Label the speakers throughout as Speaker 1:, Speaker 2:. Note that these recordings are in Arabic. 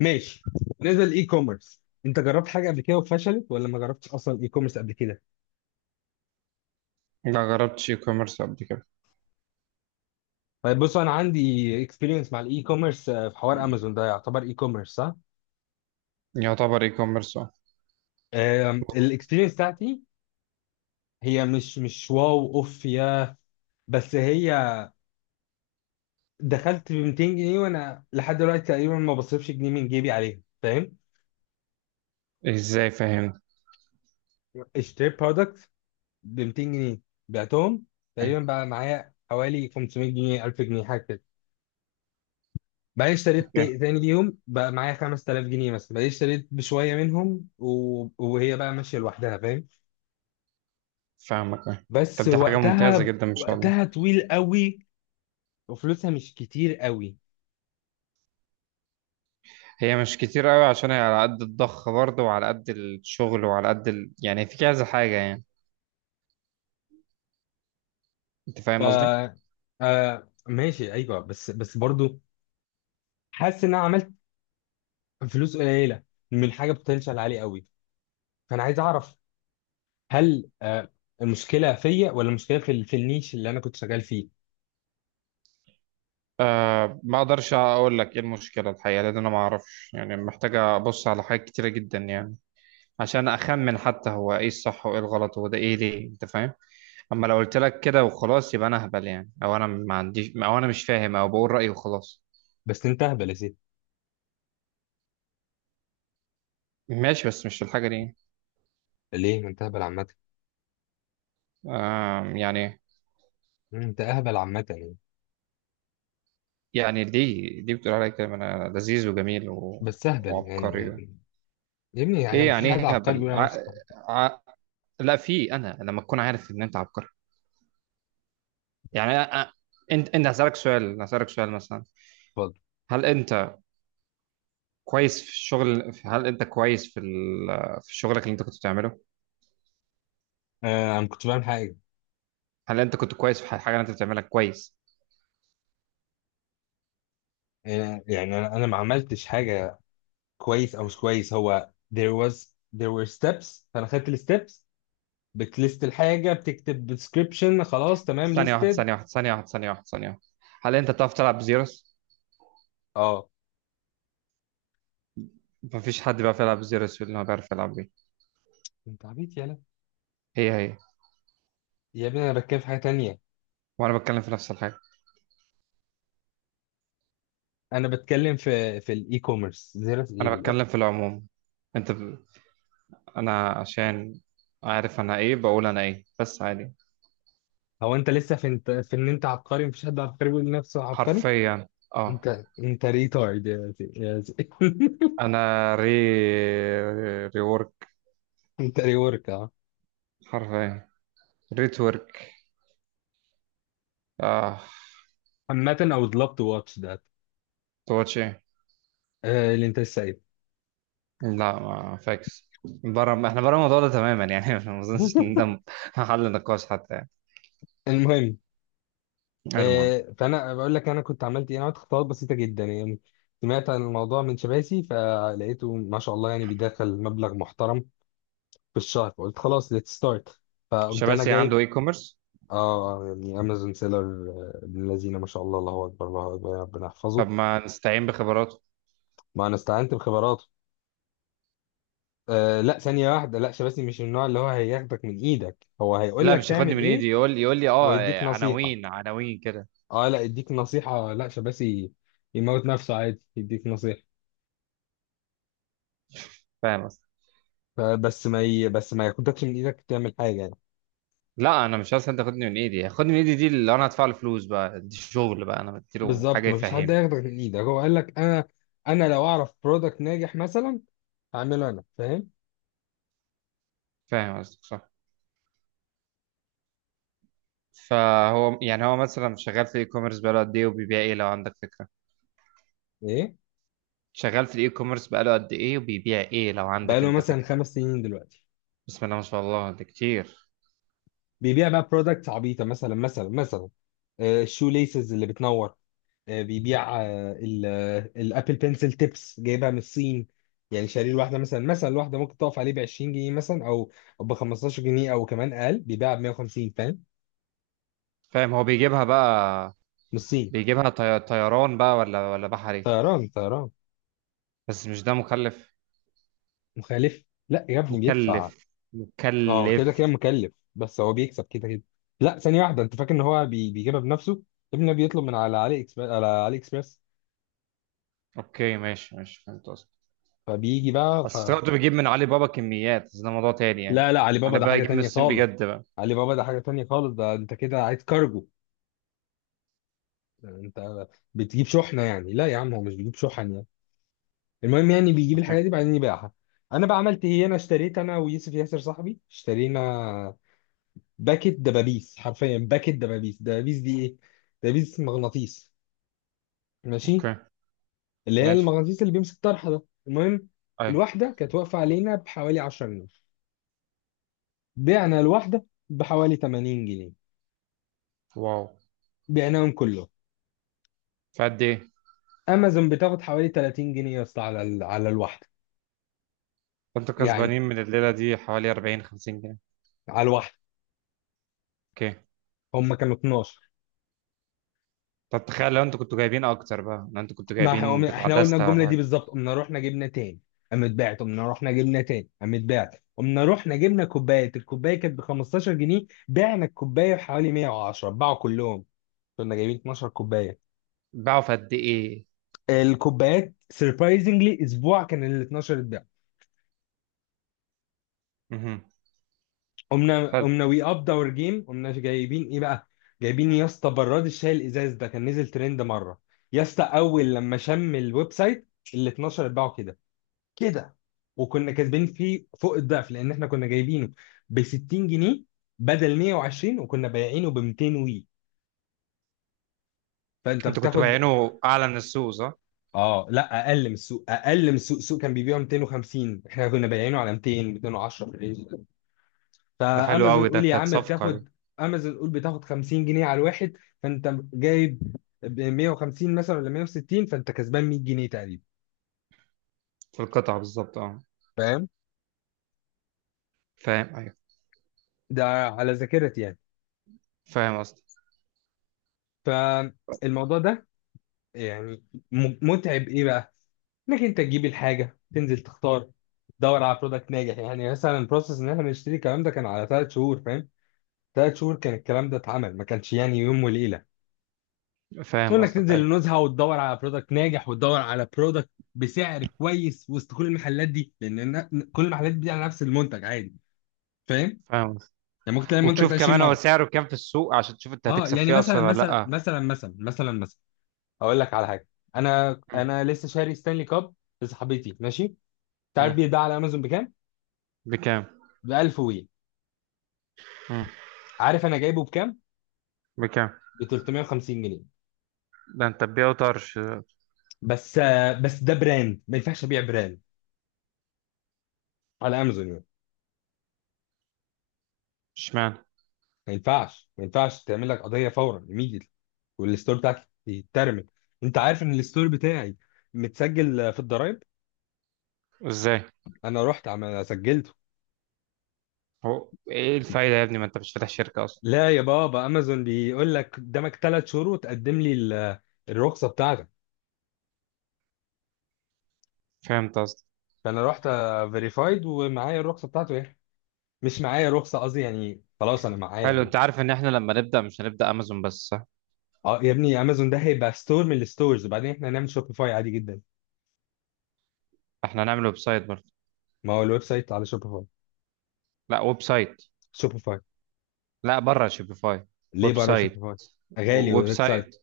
Speaker 1: ماشي. نزل اي كوميرس، انت جربت حاجه قبل كده وفشلت ولا ما جربتش اصلا اي كوميرس قبل كده؟
Speaker 2: لا، جربتش اي كوميرس قبل كده.
Speaker 1: طيب، بص، انا عندي اكسبيرينس مع الاي كوميرس في حوار امازون. ده يعتبر اي كوميرس صح؟
Speaker 2: يعتبر اي كوميرس، اه.
Speaker 1: الاكسبيرينس بتاعتي، هي مش واو اوف يا، بس هي دخلت ب 200 جنيه، وانا لحد دلوقتي تقريبا ما بصرفش جنيه من جيبي عليها، فاهم؟
Speaker 2: ازاي؟ فاهم؟
Speaker 1: اشتريت برودكت ب 200 جنيه، بعتهم، تقريبا بقى معايا حوالي 500 جنيه، 1000 جنيه، حاجه كده. بقى اشتريت
Speaker 2: اوكي،
Speaker 1: تاني ليهم، بقى معايا 5000 جنيه مثلا، بقى اشتريت بشويه منهم و... وهي بقى ماشيه لوحدها، فاهم؟
Speaker 2: فاهمك أه.
Speaker 1: بس
Speaker 2: طب، دي حاجة ممتازة
Speaker 1: وقتها
Speaker 2: جدا ما شاء الله.
Speaker 1: وقتها طويل قوي، وفلوسها مش كتير قوي.
Speaker 2: هي مش كتير قوي عشان هي على قد الضخ برضه وعلى قد الشغل وعلى قد يعني في كذا حاجة يعني. انت
Speaker 1: ف
Speaker 2: فاهم قصدي.
Speaker 1: ماشي، ايوه، بس برضو، حاسس ان انا عملت فلوس قليله من حاجه بوتنشال عالي قوي. فانا عايز اعرف، هل المشكله فيا ولا المشكله في في النيش اللي انا كنت شغال فيه؟
Speaker 2: ما اقدرش اقول لك ايه المشكلة الحقيقة، لان انا ما اعرفش، يعني محتاجة ابص على حاجات كتيرة جدا يعني. عشان اخمن حتى هو ايه الصح وايه الغلط وده ايه ليه، انت فاهم؟ اما لو قلت لك كده وخلاص، يبقى انا اهبل يعني، او انا ما عنديش، او انا مش فاهم، او بقول رأيي وخلاص.
Speaker 1: بس انت اهبل يا سيدي.
Speaker 2: ماشي، بس مش الحاجة دي.
Speaker 1: ليه؟ ما انت اهبل عامه.
Speaker 2: يعني.
Speaker 1: انت اهبل عامه يعني.
Speaker 2: يعني دي بتقول عليا كده انا لذيذ وجميل
Speaker 1: بس اهبل يعني.
Speaker 2: وعبقري.
Speaker 1: يا ابني، يعني
Speaker 2: ايه
Speaker 1: مفيش
Speaker 2: يعني؟
Speaker 1: حد
Speaker 2: ايه
Speaker 1: عبقري
Speaker 2: هبل؟
Speaker 1: بيقول على نفسه عبقري.
Speaker 2: ع... لا، في انا لما تكون عارف ان انت عبقري. يعني انت هسألك سؤال مثلا.
Speaker 1: اتفضل.
Speaker 2: هل انت كويس في الشغل؟ هل انت كويس في شغلك اللي انت كنت بتعمله؟
Speaker 1: آه، انا كنت بعمل حاجه.
Speaker 2: هل انت كنت كويس في الحاجة اللي انت بتعملها كويس؟
Speaker 1: يعني انا ما عملتش حاجه كويس او مش كويس. هو there were steps، فانا خدت الستبس، بتليست الحاجه، بتكتب description، خلاص تمام
Speaker 2: ثانية واحدة،
Speaker 1: listed.
Speaker 2: ثانية واحدة، ثانية واحدة، ثانية واحدة، ثانية واحدة. هل انت بتعرف تلعب زيروس؟
Speaker 1: اه،
Speaker 2: مفيش حد بيعرف يلعب زيروس اللي هو بيعرف يلعب بيه.
Speaker 1: انت عبيط، يالا.
Speaker 2: هي هي.
Speaker 1: يا ابني، انا بتكلم في حاجه تانية.
Speaker 2: وانا بتكلم في نفس الحاجه.
Speaker 1: انا بتكلم في الاي كوميرس. زيرو ايه
Speaker 2: انا بتكلم في
Speaker 1: دلوقتي؟
Speaker 2: العموم. انت انا عشان عارف انا ايه، بقول انا ايه، بس عادي.
Speaker 1: هو انت لسه في ان انت عبقري؟ مفيش حد عبقري بيقول لنفسه عبقري.
Speaker 2: حرفيا، اه.
Speaker 1: انت ريتارد، يا زي.
Speaker 2: انا ريورك.
Speaker 1: انت ريورك.
Speaker 2: حرفيا، ريتورك، اه.
Speaker 1: عامة، I would love to watch that.
Speaker 2: تواتش ايه؟
Speaker 1: آه، اللي انت لسه قايله.
Speaker 2: لا، ما فاكس. بره، احنا بره الموضوع ده تماما يعني. ما اظنش ان ده حل نقاش حتى يعني.
Speaker 1: المهم.
Speaker 2: المهم.
Speaker 1: فانا بقول لك انا كنت عملت ايه. انا عملت خطوات بسيطه جدا يعني، سمعت عن الموضوع من شباسي فلقيته ما شاء الله يعني بيدخل مبلغ محترم في الشهر، فقلت خلاص، let's start. فقمت انا
Speaker 2: شباسي عنده
Speaker 1: جايب.
Speaker 2: اي كوميرس؟
Speaker 1: اه، يعني امازون سيلر، ابن الذين ما شاء الله، الله اكبر، الله اكبر، يا ربنا
Speaker 2: طب
Speaker 1: يحفظه.
Speaker 2: ما نستعين بخبراته.
Speaker 1: ما انا استعنت بخبراته. آه لا، ثانيه واحده، لا، شباسي مش من النوع اللي هو هياخدك من ايدك، هو هيقول
Speaker 2: لا،
Speaker 1: لك
Speaker 2: مش هياخدني
Speaker 1: تعمل
Speaker 2: من ايدي
Speaker 1: ايه
Speaker 2: يقول لي اه
Speaker 1: ويديك نصيحه.
Speaker 2: عناوين عناوين كده.
Speaker 1: اه، لا يديك نصيحة؟ لا، شباسي يموت نفسه عادي يديك نصيحة.
Speaker 2: فاهم.
Speaker 1: فبس ما ي... بس ما ياخدكش من ايدك تعمل حاجة يعني.
Speaker 2: لا، انا مش عايز حد ياخدني من ايدي، ياخدني من ايدي دي اللي انا هدفع له فلوس بقى، دي شغل بقى انا بديله
Speaker 1: بالظبط،
Speaker 2: حاجه
Speaker 1: ما فيش حد
Speaker 2: يفهمني.
Speaker 1: هياخدك من ايدك. هو قال لك انا لو اعرف برودكت ناجح مثلا هعمله انا، فاهم؟
Speaker 2: فاهم قصدك، صح. فهو يعني هو مثلا شغال في الاي كوميرس بقاله قد ايه وبيبيع ايه، لو عندك فكره؟
Speaker 1: ايه؟
Speaker 2: شغال في الاي كوميرس بقاله قد ايه وبيبيع ايه، لو
Speaker 1: بقى
Speaker 2: عندك
Speaker 1: له
Speaker 2: انت
Speaker 1: مثلا
Speaker 2: فكره؟
Speaker 1: 5 سنين دلوقتي.
Speaker 2: بسم الله ما شاء الله، ده كتير.
Speaker 1: بيبيع بقى برودكت عبيطة، مثلا مثلا مثلا، الشو ليسز اللي بتنور. بيبيع الابل بنسل تيبس جايبها من الصين. يعني شاريه الواحده مثلا مثلا، الواحده ممكن تقف عليه ب 20 جنيه مثلا، او ب 15 جنيه او كمان اقل، بيبيعها ب 150، فاهم؟
Speaker 2: فاهم، هو بيجيبها بقى.
Speaker 1: من الصين.
Speaker 2: بيجيبها طيران بقى ولا بحري؟
Speaker 1: طيران طيران.
Speaker 2: بس مش ده مكلف؟
Speaker 1: مخالف. لا يا ابني، بيدفع.
Speaker 2: مكلف،
Speaker 1: اه، كده
Speaker 2: مكلف.
Speaker 1: كده مكلف، بس هو بيكسب كده كده. لا، ثانيه واحده، انت فاكر ان هو بيجيبها بنفسه؟ ابنه بيطلب من على علي اكسبرس، على علي اكسبرس.
Speaker 2: اوكي، ماشي ماشي، فهمت قصدك.
Speaker 1: فبيجي بقى.
Speaker 2: بس افتكرت بجيب من علي بابا كميات، بس ده موضوع تاني يعني.
Speaker 1: لا، لا، علي بابا
Speaker 2: انا
Speaker 1: ده
Speaker 2: بقى
Speaker 1: حاجه
Speaker 2: اجيب من
Speaker 1: تانيه
Speaker 2: الصين
Speaker 1: خالص.
Speaker 2: بجد بقى.
Speaker 1: علي بابا ده حاجه تانيه خالص، ده انت كده عايز كارجو. انت بتجيب شحنه يعني؟ لا يا عم، هو مش بيجيب شحن يعني. المهم، يعني بيجيب الحاجات دي بعدين يبيعها. انا بقى عملت ايه؟ انا اشتريت، انا ويوسف ياسر صاحبي اشترينا باكت دبابيس، حرفيا باكت دبابيس. دبابيس دي ايه؟ دبابيس مغناطيس، ماشي،
Speaker 2: اوكي،
Speaker 1: اللي هي
Speaker 2: ماشي،
Speaker 1: المغناطيس اللي بيمسك طرحه ده، المهم.
Speaker 2: اي،
Speaker 1: الواحده كانت واقفه علينا بحوالي 10 جنيه، بعنا الواحده بحوالي 80 جنيه،
Speaker 2: واو،
Speaker 1: بعناهم كله.
Speaker 2: في قد ايه؟
Speaker 1: امازون بتاخد حوالي 30 جنيه يا اسطى، على الواحده.
Speaker 2: كنتوا
Speaker 1: يعني،
Speaker 2: كسبانين من الليله دي حوالي 40 50 جنيه.
Speaker 1: على الواحده،
Speaker 2: اوكي،
Speaker 1: هم كانوا 12.
Speaker 2: طب تخيل لو انتوا كنتوا جايبين اكتر بقى، لو انتوا كنتوا
Speaker 1: ما احنا
Speaker 2: جايبين
Speaker 1: قمنا،
Speaker 2: بتاع
Speaker 1: احنا قلنا
Speaker 2: دستة
Speaker 1: الجمله
Speaker 2: ولا
Speaker 1: دي
Speaker 2: حاجه.
Speaker 1: بالظبط، قمنا رحنا جبنا تاني، قامت باعت، قمنا رحنا جبنا تاني، قامت باعت، قمنا رحنا جبنا كوبايه. الكوبايه كانت ب 15 جنيه، بعنا الكوبايه بحوالي 110، باعوا كلهم. كنا جايبين 12 كوبايه،
Speaker 2: باعوا في قد ايه؟
Speaker 1: الكوبايات سربرايزنجلي اسبوع كان ال 12 اتباع.
Speaker 2: مهم.
Speaker 1: قمنا
Speaker 2: حلو،
Speaker 1: قمنا وي اب اور جيم، قمنا جايبين ايه بقى؟ جايبين يا اسطى براد الشاي الازاز، ده كان نزل ترند مره. يا اسطى، اول لما شم الويب سايت ال 12 اتباعوا كده كده، وكنا كسبانين فيه فوق الضعف لان احنا كنا جايبينه ب 60 جنيه بدل 120، وكنا بايعينه ب 200 وي، فانت
Speaker 2: انتوا كنتوا
Speaker 1: بتاخد.
Speaker 2: بايعينه اعلى من السوق صح؟
Speaker 1: اه لا، اقل من السوق، اقل من السوق، السوق كان بيبيعه 250، احنا كنا بايعينه على 200 210 في الرينج ده.
Speaker 2: ده حلو
Speaker 1: فامازون
Speaker 2: قوي، ده
Speaker 1: قول يا
Speaker 2: كانت
Speaker 1: عم
Speaker 2: صفقه دي.
Speaker 1: بتاخد، امازون قول بتاخد 50 جنيه على الواحد، فانت جايب ب 150 مثلا ولا 160، فانت كسبان 100 جنيه تقريبا،
Speaker 2: في القطعه بالظبط اه.
Speaker 1: فاهم؟
Speaker 2: فاهم، ايوه.
Speaker 1: ده على ذاكرتي يعني.
Speaker 2: فاهم قصدك.
Speaker 1: فالموضوع ده يعني متعب ايه بقى؟ انك انت تجيب الحاجه، تنزل تختار، تدور على برودكت ناجح، يعني مثلا البروسيس ان احنا نشتري الكلام ده كان على 3 شهور، فاهم؟ 3 شهور كان الكلام ده اتعمل، ما كانش يعني يوم وليله.
Speaker 2: فاهم
Speaker 1: انك
Speaker 2: قصدك،
Speaker 1: تنزل
Speaker 2: ايوه،
Speaker 1: النزهه وتدور على برودكت ناجح وتدور على برودكت بسعر كويس وسط كل المحلات دي، لان كل المحلات دي على نفس المنتج عادي، فاهم؟
Speaker 2: فاهم.
Speaker 1: يعني ممكن تلاقي المنتج
Speaker 2: وتشوف
Speaker 1: ده 20
Speaker 2: كمان هو
Speaker 1: مره.
Speaker 2: سعره كام في السوق، عشان تشوف انت
Speaker 1: اه،
Speaker 2: هتكسب
Speaker 1: يعني
Speaker 2: فيه
Speaker 1: مثلا
Speaker 2: اصلا ولا
Speaker 1: مثلا
Speaker 2: لا.
Speaker 1: مثلا مثلا مثلا مثلا، اقول لك على حاجه. انا
Speaker 2: مم.
Speaker 1: انا لسه شاري ستانلي كاب لصاحبتي، ماشي. تعرف
Speaker 2: مم.
Speaker 1: بيتباع على امازون بكام؟
Speaker 2: بكام؟
Speaker 1: ب 1000 وي.
Speaker 2: مم.
Speaker 1: عارف انا جايبه بكام؟
Speaker 2: بكام؟
Speaker 1: ب 350 جنيه.
Speaker 2: ده انت تبيعه طرش.
Speaker 1: بس ده براند، ما ينفعش ابيع براند على امازون يعني.
Speaker 2: اشمعنى؟
Speaker 1: ما ينفعش، ما ينفعش تعمل لك قضيه فورا، immediately، والستور بتاعك يترمي. انت عارف ان الستور بتاعي متسجل في الضرايب.
Speaker 2: ازاي؟
Speaker 1: انا رحت عم سجلته.
Speaker 2: هو ايه الفايده يا ابني؟ ما انت مش فاتح شركه اصلا.
Speaker 1: لا يا بابا، امازون بيقول لك قدامك 3 شهور وتقدم لي الرخصه بتاعتك.
Speaker 2: فهمت قصدي؟
Speaker 1: فانا رحت فيريفايد ومعايا الرخصه بتاعته ايه، مش معايا رخصه، قصدي يعني خلاص انا معايا.
Speaker 2: حلو، انت عارف ان احنا لما نبدا مش هنبدا امازون بس، صح؟
Speaker 1: اه يا ابني، امازون ده هيبقى ستور من الستورز، وبعدين احنا هنعمل شوبيفاي عادي جدا.
Speaker 2: احنا هنعمل ويب سايت برضه.
Speaker 1: ما هو الويب سايت على شوبيفاي.
Speaker 2: لا، ويب سايت.
Speaker 1: شوبيفاي؟
Speaker 2: لا، بره شوبيفاي.
Speaker 1: ليه
Speaker 2: ويب
Speaker 1: بره
Speaker 2: سايت.
Speaker 1: شوبيفاي؟ غالي
Speaker 2: ويب
Speaker 1: الويب سايت.
Speaker 2: سايت.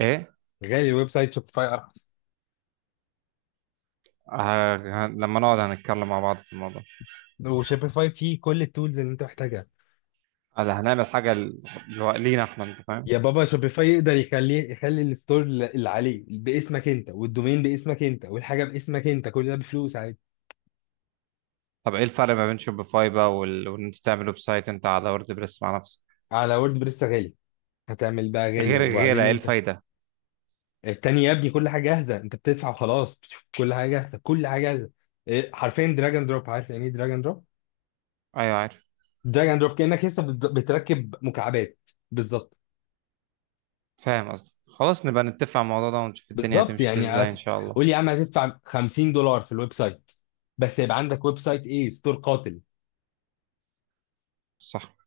Speaker 2: ايه؟
Speaker 1: غالي الويب سايت، شوبيفاي ارخص.
Speaker 2: ه... لما نقعد هنتكلم مع بعض في الموضوع.
Speaker 1: وشوبيفاي فيه كل التولز اللي انت محتاجها.
Speaker 2: هلا هنعمل حاجه لينا احنا، انت فاهم؟
Speaker 1: يا بابا، شوبيفاي يقدر يخلي الستور اللي عليه باسمك انت والدومين باسمك انت والحاجه باسمك انت، كل ده بفلوس عادي.
Speaker 2: طب ايه الفرق ما بين شوبيفاي بقى وان انت تعمل ويب سايت انت على ووردبريس مع نفسك؟
Speaker 1: على وورد بريس غالي، هتعمل بقى غالي،
Speaker 2: غير الغيره،
Speaker 1: وبعدين
Speaker 2: ايه
Speaker 1: انت
Speaker 2: الفايده؟
Speaker 1: التاني يا ابني، كل حاجه جاهزه، انت بتدفع وخلاص، بتشوف كل حاجه جاهزه، كل حاجه جاهزه. إيه، حرفيا دراج اند دروب. عارف يعني ايه دراج اند دروب؟
Speaker 2: ايوه عارف.
Speaker 1: دراج اند دروب، كانك لسه بتركب مكعبات، بالظبط.
Speaker 2: فاهم قصدك، خلاص نبقى نتفق على الموضوع ده ونشوف الدنيا
Speaker 1: بالظبط
Speaker 2: هتمشي فيه
Speaker 1: يعني
Speaker 2: ازاي ان شاء الله.
Speaker 1: قول لي يا عم، هتدفع 50 دولار في الويب سايت بس يبقى عندك ويب سايت، ايه ستور قاتل.
Speaker 2: صح.